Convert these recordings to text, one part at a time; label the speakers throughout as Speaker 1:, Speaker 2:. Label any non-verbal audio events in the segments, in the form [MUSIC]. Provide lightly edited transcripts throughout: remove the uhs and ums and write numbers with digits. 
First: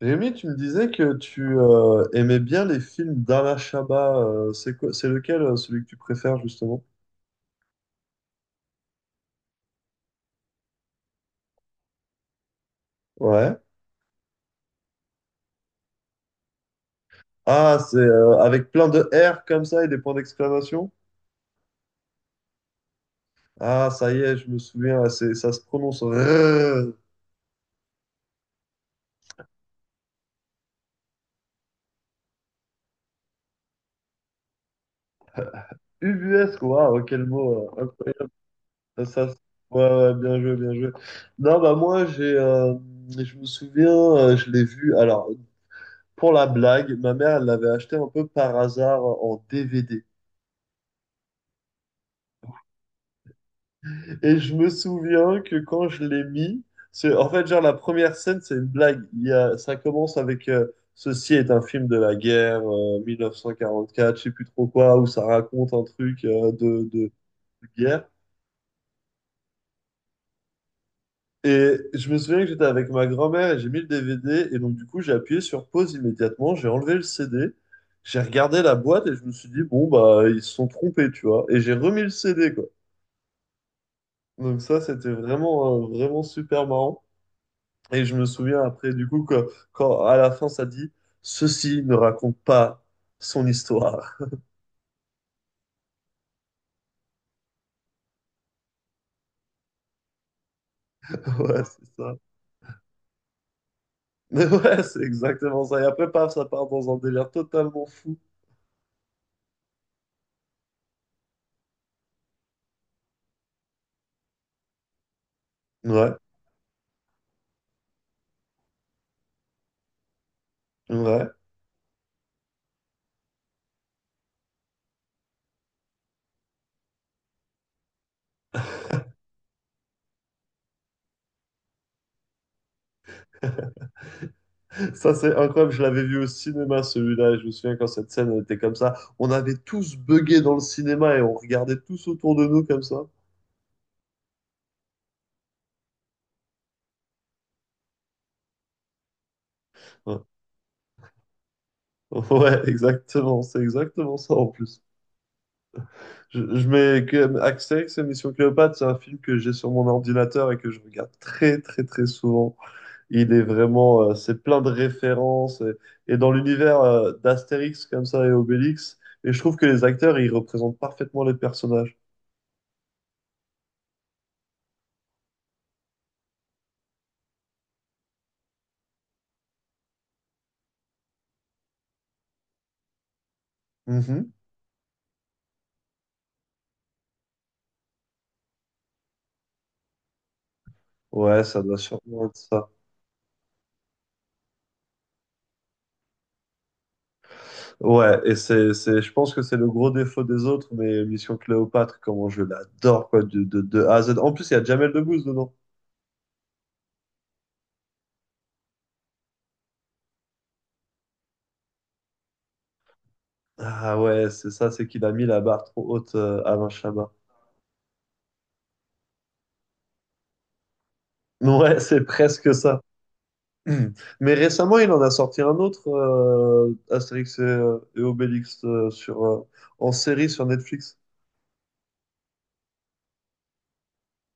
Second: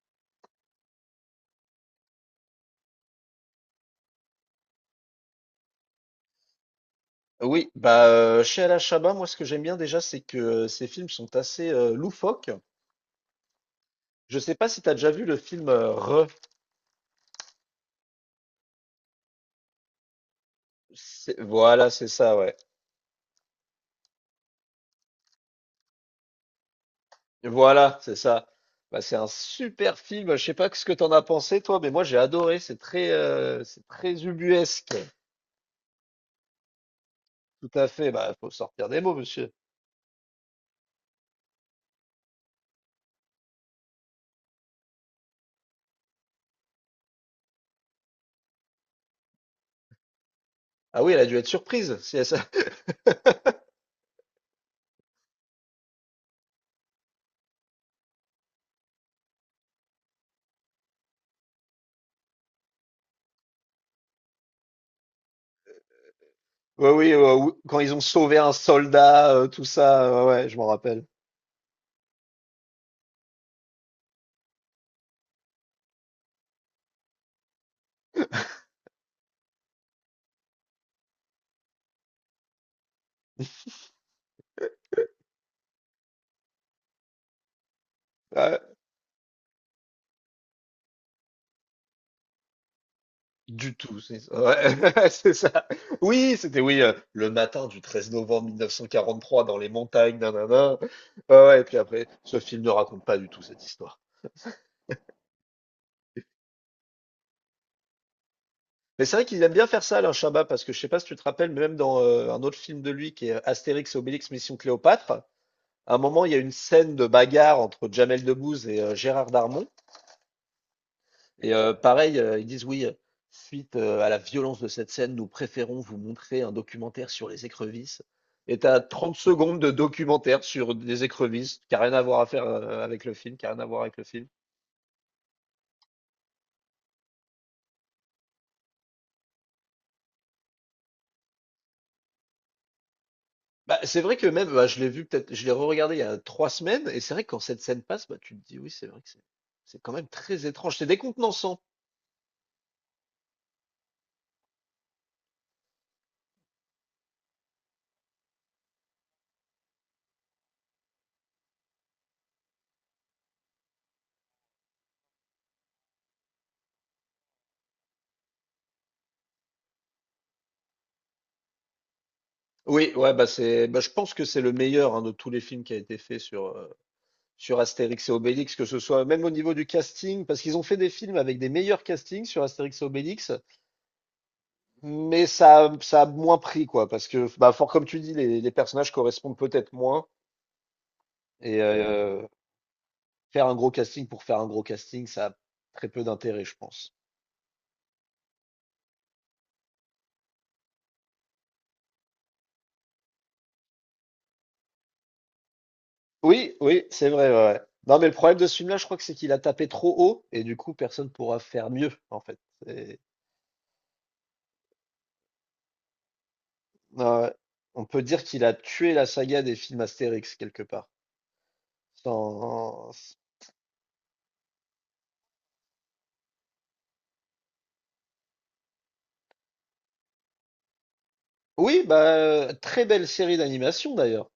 Speaker 1: Rémi, tu me disais que tu aimais bien les films d'Alain Chabat. C'est quoi, c'est lequel, celui que tu préfères, justement?
Speaker 2: Oui, bah, chez Alain Chabat, moi, ce que j'aime bien déjà, c'est que ces films sont assez loufoques.
Speaker 1: Ouais.
Speaker 2: Je sais pas si tu as déjà vu le film Re.
Speaker 1: Ah, c'est avec plein de R comme ça et des points d'exclamation?
Speaker 2: Voilà, c'est ça, ouais.
Speaker 1: Ah, ça y est, je me souviens, ah, c'est, ça se prononce RRR.
Speaker 2: Voilà, c'est ça. Bah, c'est un super film. Je sais pas ce que t'en as pensé, toi, mais moi, j'ai adoré. C'est c'est très ubuesque.
Speaker 1: Ubuesque. Waouh, quel mot.
Speaker 2: Tout à fait. Bah, faut sortir des mots,
Speaker 1: Ça, se-
Speaker 2: monsieur.
Speaker 1: ouais, ouais, bien joué, bien joué. Non, bah moi, je me souviens, je l'ai vu. Alors, pour la blague, ma mère, elle l'avait acheté un peu par hasard en DVD.
Speaker 2: Ah oui, elle a dû être surprise. Si elle [LAUGHS]
Speaker 1: Et je me souviens que quand je l'ai mis, en fait, genre, la première scène, c'est une blague. Il y a, ça commence avec ceci est un film de la guerre, 1944, je sais plus trop quoi, où ça raconte un truc
Speaker 2: Ouais, oui,
Speaker 1: de
Speaker 2: quand ils ont
Speaker 1: guerre.
Speaker 2: sauvé un soldat, tout ça. Ouais, ouais, je m'en rappelle.
Speaker 1: Et je me souviens que j'étais avec ma grand-mère et j'ai mis le DVD. Et donc, du coup, j'ai appuyé sur pause immédiatement, j'ai enlevé le CD, j'ai regardé la boîte et je me suis dit, bon, bah, ils se sont trompés, tu vois. Et j'ai remis le CD, quoi. Donc, ça, c'était vraiment, vraiment super marrant. Et je me
Speaker 2: Ouais,
Speaker 1: souviens après, du coup, que, quand à la fin, ça dit, ceci ne raconte pas son
Speaker 2: du tout,
Speaker 1: histoire.
Speaker 2: c'est ça. Ouais, [LAUGHS] c'est ça. Oui, c'était oui, le matin du 13 novembre 1943 dans les montagnes, nin ouais,
Speaker 1: [LAUGHS]
Speaker 2: ouais,
Speaker 1: Ouais,
Speaker 2: et puis
Speaker 1: c'est
Speaker 2: après,
Speaker 1: ça.
Speaker 2: ce film ne raconte pas du tout cette histoire.
Speaker 1: Mais ouais, c'est exactement ça. Et après, paf, ça part dans un délire totalement fou.
Speaker 2: Mais c'est vrai qu'ils aiment bien faire ça Alain Chabat parce que je sais pas si tu te rappelles, mais même dans, un autre film de lui qui est, Astérix et Obélix Mission Cléopâtre, à un
Speaker 1: Ouais,
Speaker 2: moment, il y a une scène de bagarre entre Jamel Debbouze et Gérard Darmon.
Speaker 1: ouais.
Speaker 2: Et pareil, ils disent oui, suite à la violence de cette scène, nous préférons vous montrer un documentaire sur les écrevisses. Et t'as 30 secondes de documentaire sur des écrevisses, qui n'a rien à voir à faire avec le film, qui n'a rien à voir avec le film.
Speaker 1: Ça, c'est incroyable. Je l'avais vu au cinéma, celui-là. Et je me souviens quand cette scène elle était comme ça. On avait tous buggé dans le cinéma et on regardait tous autour de nous comme ça.
Speaker 2: Bah, c'est vrai que même, bah, je l'ai vu peut-être, je l'ai re-regardé il y a 3 semaines, et c'est vrai que quand cette scène passe, bah, tu te dis oui, c'est vrai que c'est quand même
Speaker 1: Ouais,
Speaker 2: très étrange, c'est décontenançant.
Speaker 1: [LAUGHS] ouais, exactement. C'est exactement ça en plus. Je mets que Astérix et Mission Cléopâtre, c'est un film que j'ai sur mon ordinateur et que je regarde très très très souvent. Il est vraiment, c'est plein de références et dans l'univers d'Astérix comme ça et Obélix. Et je trouve que les acteurs, ils représentent parfaitement les personnages.
Speaker 2: Oui, ouais, bah c'est, bah, je pense que c'est le meilleur hein, de tous les films qui a été fait sur, sur Astérix et Obélix, que ce soit même au niveau du casting, parce qu'ils ont fait des films avec des meilleurs castings sur Astérix et Obélix,
Speaker 1: Mhm.
Speaker 2: mais ça a moins pris, quoi, parce que, bah, fort comme tu dis, les personnages correspondent peut-être moins,
Speaker 1: Ouais, ça
Speaker 2: et
Speaker 1: doit sûrement être ça.
Speaker 2: faire un gros casting pour faire un gros casting, ça a très peu d'intérêt, je pense.
Speaker 1: Ouais, et je pense que c'est le gros défaut des autres, mais Mission Cléopâtre, comment je l'adore, quoi, de A à Z. En plus, il y a Jamel Debbouze dedans.
Speaker 2: Oui, oui, c'est vrai, ouais, ouais. Non, mais le problème de ce film-là, je crois que c'est qu'il a tapé trop haut, et du coup, personne pourra faire mieux, en fait. C'est-
Speaker 1: Ah ouais, c'est ça, c'est qu'il a mis la barre trop haute, Alain
Speaker 2: Ouais,
Speaker 1: Chabat.
Speaker 2: ouais. On peut dire qu'il a tué la saga des films Astérix, quelque part.
Speaker 1: [LAUGHS] Ouais, c'est presque ça.
Speaker 2: Sans-
Speaker 1: [CLEARS THROAT] Mais récemment, il en a sorti un autre, Astérix et Obélix, en série sur Netflix.
Speaker 2: Oui, bah, très belle série d'animation d'ailleurs.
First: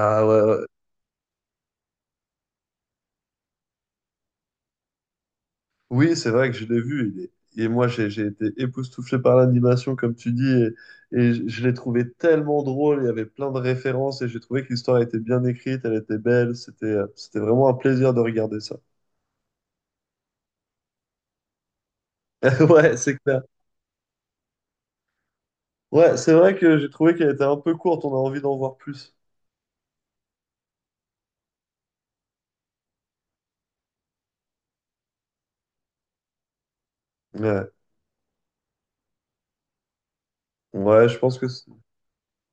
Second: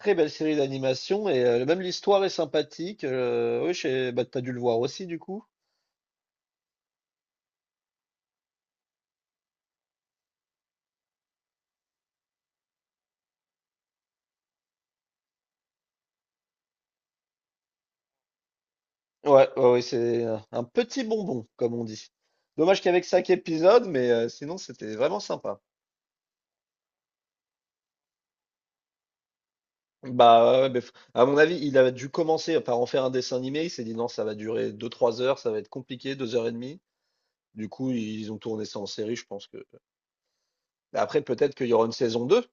Speaker 2: Très belle
Speaker 1: ouais,
Speaker 2: série
Speaker 1: ouais.
Speaker 2: d'animation et même l'histoire est sympathique. Oui, bah, t'as dû le voir aussi du coup.
Speaker 1: Oui, c'est vrai que je l'ai vu. Et moi, j'ai été époustouflé par l'animation, comme tu dis. Et je l'ai trouvé tellement drôle. Il y avait plein de références. Et j'ai trouvé que l'histoire était bien écrite. Elle était belle. C'était c'était vraiment un plaisir de regarder ça.
Speaker 2: Ouais, ouais, ouais, c'est un petit bonbon, comme on dit.
Speaker 1: [LAUGHS]
Speaker 2: Dommage
Speaker 1: Ouais,
Speaker 2: qu'avec
Speaker 1: c'est
Speaker 2: cinq
Speaker 1: clair.
Speaker 2: épisodes, mais sinon c'était vraiment sympa.
Speaker 1: Ouais, c'est vrai que j'ai trouvé qu'elle était un peu courte. On a envie d'en voir plus.
Speaker 2: Bah, ouais, mais à mon avis, il a dû commencer par en faire un dessin animé. Il s'est dit non, ça va durer 2-3 heures, ça va être compliqué, 2 heures et demie. Du
Speaker 1: Ouais,
Speaker 2: coup, ils ont tourné ça en série, je pense que. Bah,
Speaker 1: ouais, je
Speaker 2: après,
Speaker 1: pense que.
Speaker 2: peut-être
Speaker 1: C'est-
Speaker 2: qu'il y aura une saison 2,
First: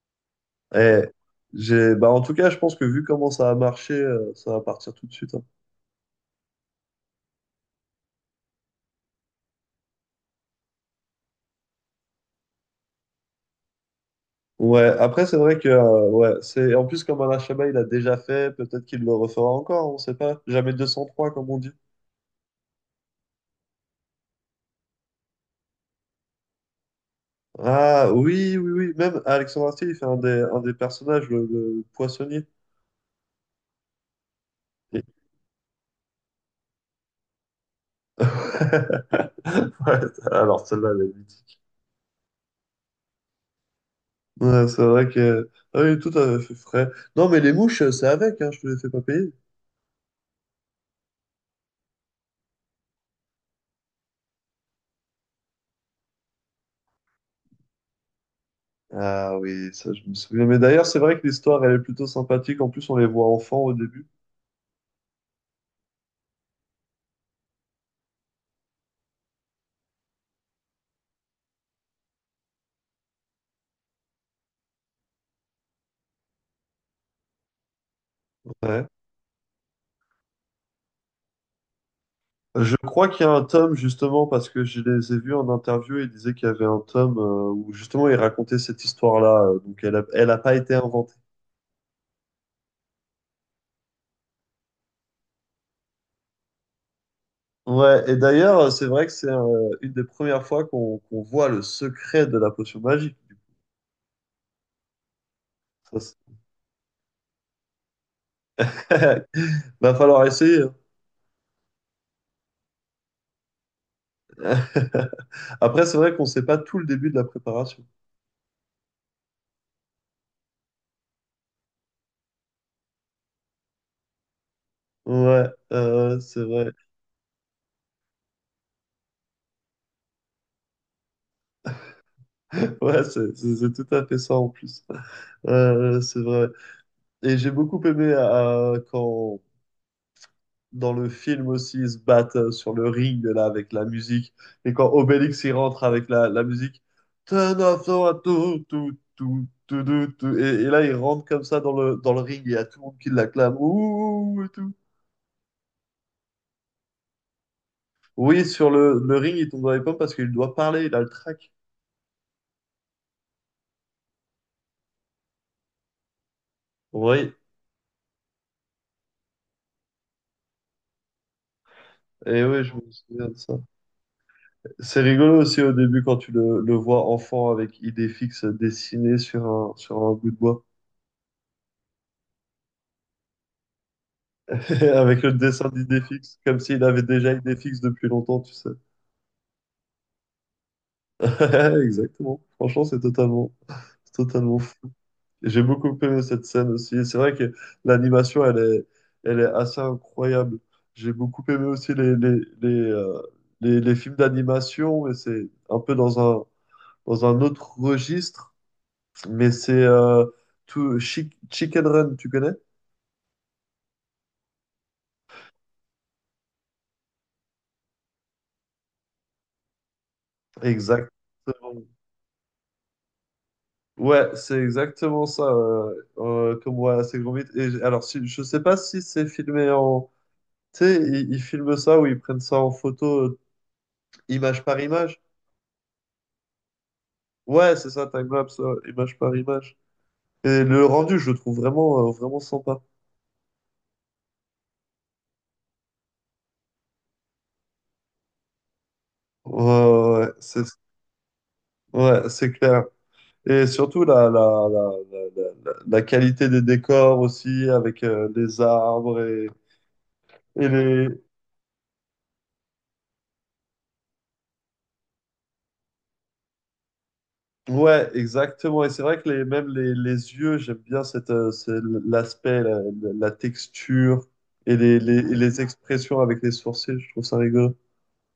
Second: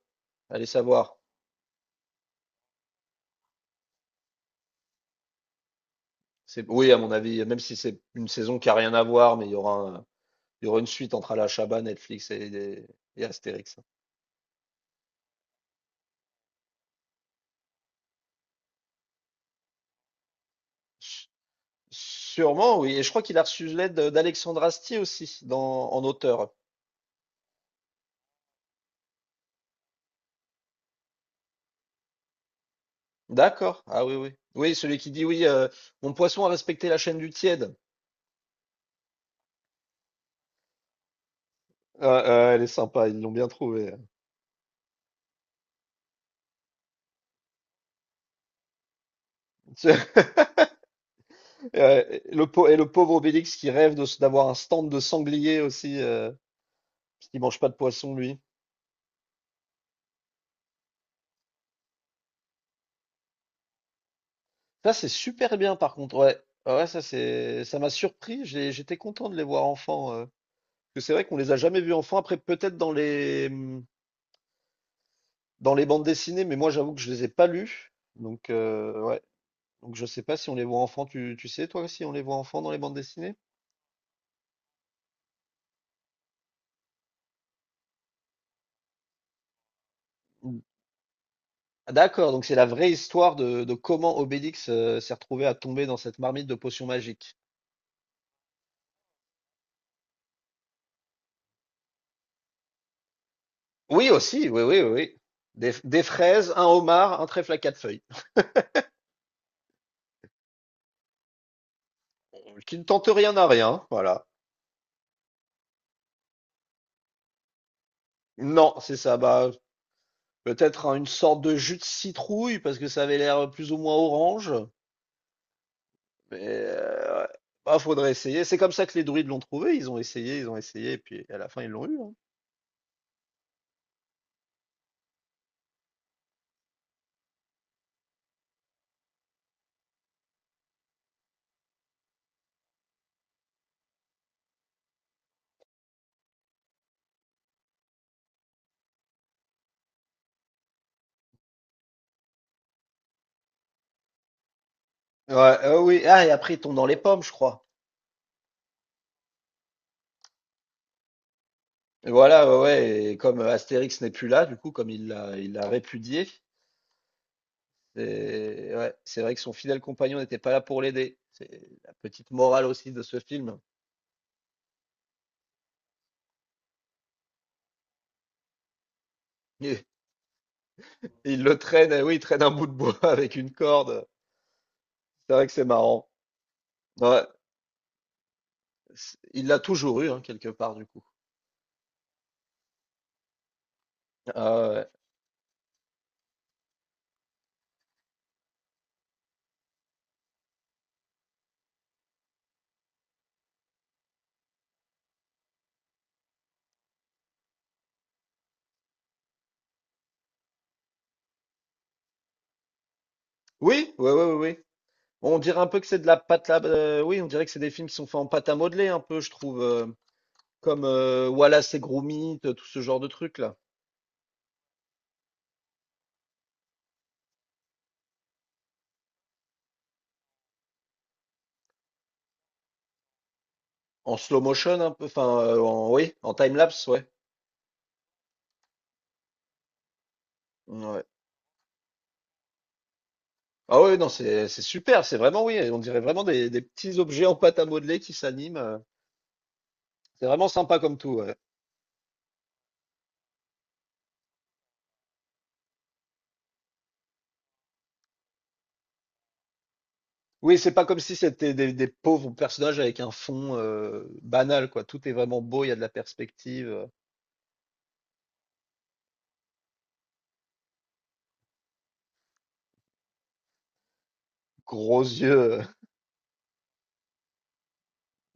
Speaker 2: allez
Speaker 1: Eh,
Speaker 2: savoir.
Speaker 1: bah en tout cas, je pense que vu comment ça a marché, ça va partir tout de suite, hein.
Speaker 2: C'est, oui, à mon avis, même si c'est une saison qui a rien à voir, mais il y aura, il y aura une suite entre Alachaba, Netflix et Astérix.
Speaker 1: Ouais, après, c'est vrai que, en plus, comme Alain Chabat, il a déjà fait, peut-être qu'il le refera encore, on sait pas. Jamais deux cent
Speaker 2: S-
Speaker 1: trois comme on dit.
Speaker 2: Sûrement, oui. Et je crois qu'il a reçu l'aide d'Alexandre Astier aussi dans, en auteur.
Speaker 1: Ah, oui, oui, oui. Même Alexandre Astier, il fait un des personnages, le poissonnier.
Speaker 2: D'accord. Ah oui, oui. Oui, celui
Speaker 1: Et-
Speaker 2: qui dit oui, mon poisson a respecté la chaîne du tiède.
Speaker 1: [LAUGHS] Ouais, alors celle-là, elle est mythique.
Speaker 2: Ah, ah, elle est sympa, ils l'ont bien trouvé.
Speaker 1: Ouais, c'est vrai que, ah oui, tout à fait frais. Non, mais les mouches, c'est avec, hein, je te les fais pas payer.
Speaker 2: [LAUGHS] Et le pauvre Obélix qui rêve de, d'avoir un stand de sanglier aussi, parce qu'il mange pas de poisson, lui.
Speaker 1: Ah oui, ça je me souviens. Mais d'ailleurs, c'est vrai que l'histoire, elle est plutôt sympathique. En plus, on les voit enfants au début.
Speaker 2: Ça, c'est super bien par contre, ouais. Ah ouais, ça c'est ça m'a surpris, j'étais content de les voir enfants. Parce que c'est vrai qu'on les a jamais vus enfants, après peut-être dans les bandes dessinées, mais moi j'avoue que je les ai pas lus. Donc
Speaker 1: Ouais.
Speaker 2: ouais. Donc je sais pas si on les voit enfants, tu sais toi si on les voit enfants dans
Speaker 1: Je
Speaker 2: les bandes
Speaker 1: crois qu'il y a
Speaker 2: dessinées?
Speaker 1: un tome, justement, parce que je les ai vus en interview et ils disaient qu'il y avait un tome où, justement, ils racontaient cette histoire-là. Donc, elle a pas
Speaker 2: Mm.
Speaker 1: été inventée.
Speaker 2: Ah, d'accord, donc c'est la vraie histoire de comment Obélix s'est retrouvé à tomber dans cette marmite de potions magiques.
Speaker 1: Ouais, et d'ailleurs, c'est vrai que c'est une des premières fois qu'on voit le secret de la potion magique.
Speaker 2: Oui aussi, oui, oui, oui, oui.
Speaker 1: Ça,
Speaker 2: Des
Speaker 1: c'est-
Speaker 2: fraises, un homard, un trèfle à quatre feuilles.
Speaker 1: [LAUGHS] Va falloir essayer, hein.
Speaker 2: Qui ne tente rien à rien, hein, voilà.
Speaker 1: [LAUGHS] Après, c'est vrai qu'on sait pas tout le début de la préparation.
Speaker 2: Non, c'est ça. Bah, peut-être hein, une sorte de jus de citrouille parce que ça avait l'air plus ou moins orange.
Speaker 1: Ouais,
Speaker 2: Mais
Speaker 1: c'est vrai.
Speaker 2: ouais. Bah, faudrait essayer. C'est comme ça que les druides l'ont trouvé. Ils ont essayé, et puis à la fin ils l'ont eu, hein.
Speaker 1: Ouais, c'est tout à fait ça en plus. C'est vrai. Et j'ai beaucoup aimé quand dans le film aussi ils se battent sur le ring là avec la musique et quand Obélix il rentre avec la musique. Tenazo, tout, tout, tout, tout, tout, tout. Et là il rentre comme ça dans dans le ring et il y a tout le monde qui l'acclame. Ouh, et tout.
Speaker 2: Ouais, oui. Ah, et après ils tombent dans les pommes, je crois.
Speaker 1: Oui, sur le ring il tombe dans les pommes parce qu'il doit parler, il a le trac.
Speaker 2: Et voilà, ouais, ouais. Et comme Astérix n'est plus là, du coup, comme il l'a répudié,
Speaker 1: Oui,
Speaker 2: c'est ouais, c'est vrai que son fidèle compagnon n'était pas là pour l'aider. C'est la petite
Speaker 1: et oui,
Speaker 2: morale
Speaker 1: je me
Speaker 2: aussi de ce
Speaker 1: souviens de ça.
Speaker 2: film.
Speaker 1: C'est rigolo aussi au début quand tu le vois enfant avec Idéfix dessiné sur sur un bout de bois,
Speaker 2: [LAUGHS] Il le traîne, eh oui, il traîne un bout de bois [LAUGHS] avec une corde.
Speaker 1: [LAUGHS] avec le
Speaker 2: C'est vrai que c'est
Speaker 1: dessin
Speaker 2: marrant.
Speaker 1: d'Idéfix, comme s'il avait
Speaker 2: Ouais,
Speaker 1: déjà Idéfix depuis longtemps, tu sais.
Speaker 2: il l'a toujours eu, hein, quelque part, du coup.
Speaker 1: [LAUGHS] Exactement. Franchement, c'est totalement
Speaker 2: Euh,
Speaker 1: fou. Et j'ai beaucoup aimé cette scène aussi. Et c'est vrai que l'animation, elle est assez incroyable. J'ai beaucoup aimé aussi les films d'animation, mais c'est un peu dans un autre registre. Mais c'est Chicken Run, tu connais?
Speaker 2: oui, oui, oui, oui, oui. Bon, on dirait un peu que c'est de la pâte à... oui, on dirait que c'est des films qui sont faits en pâte à modeler, un peu, je trouve. Comme
Speaker 1: Exactement.
Speaker 2: Wallace et Gromit, tout ce genre de trucs, là.
Speaker 1: Ouais, c'est exactement ça. Comme voilà, c'est gros mythe. Alors, si, je sais pas si c'est filmé en. Tu sais, ils filment ça ou ils prennent ça en photo,
Speaker 2: En slow
Speaker 1: image par
Speaker 2: motion, un peu.
Speaker 1: image.
Speaker 2: Enfin, oui, en time-lapse, ouais.
Speaker 1: Ouais, c'est ça, timelapse, image par image. Et le
Speaker 2: Ouais, ouais.
Speaker 1: rendu, je le trouve vraiment, vraiment sympa.
Speaker 2: Ah oui, non, c'est super, c'est vraiment, oui. On dirait vraiment des petits objets en pâte à modeler qui s'animent.
Speaker 1: Ouais, ouais,
Speaker 2: C'est
Speaker 1: ouais,
Speaker 2: vraiment sympa comme tout, ouais.
Speaker 1: c'est clair. Et surtout la qualité des décors aussi, avec les arbres et,
Speaker 2: Oui,
Speaker 1: Et
Speaker 2: c'est pas comme
Speaker 1: les...
Speaker 2: si c'était des pauvres personnages avec un fond banal, quoi. Tout est vraiment beau, il y a de la perspective,
Speaker 1: Ouais, exactement. Et c'est vrai que les yeux, j'aime bien cette, c'est l'aspect, la texture et les, les,
Speaker 2: gros yeux.
Speaker 1: et les
Speaker 2: euh.
Speaker 1: expressions avec les sourcils, je trouve ça rigolo.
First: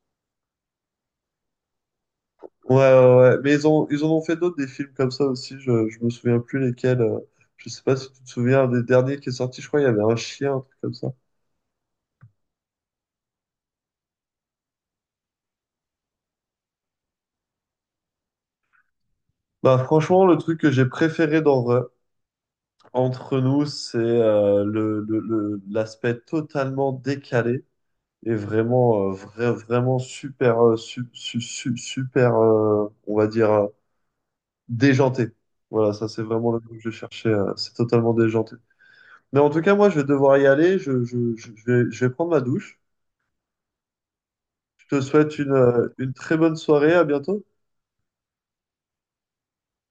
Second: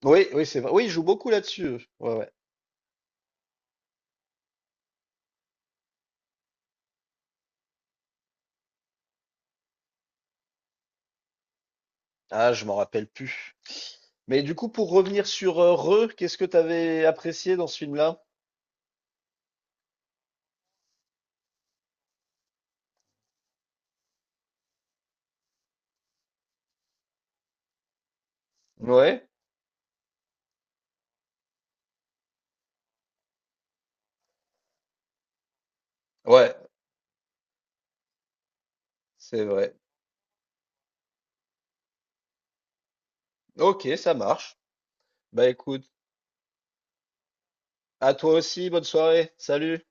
Speaker 2: Oui, oui, c'est vrai. Oui, il joue beaucoup là-dessus. Ouais, ouais.
Speaker 1: Ouais, ouais, ouais. Mais ils ont, ils en ont fait d'autres, des films comme ça aussi, je me souviens plus lesquels. Je sais pas si tu te souviens des derniers qui est sorti, je crois il y avait un chien, un truc comme ça.
Speaker 2: Ah, je m'en rappelle plus. Mais du coup, pour revenir sur Re, qu'est-ce que t'avais apprécié dans ce film-là?
Speaker 1: Bah franchement, le truc que j'ai préféré dans Re- entre nous, c'est l'aspect totalement décalé est vraiment,
Speaker 2: Ouais,
Speaker 1: vraiment super, super, on va dire, déjanté. Voilà, ça c'est vraiment
Speaker 2: ouais,
Speaker 1: le mot que je cherchais. C'est totalement déjanté. Mais
Speaker 2: c'est
Speaker 1: en tout cas,
Speaker 2: vrai.
Speaker 1: moi, je vais devoir y aller. Je vais prendre ma douche.
Speaker 2: Ok, ça marche.
Speaker 1: Je te souhaite
Speaker 2: Bah écoute,
Speaker 1: une très bonne soirée. À bientôt.
Speaker 2: à toi aussi, bonne soirée. Salut.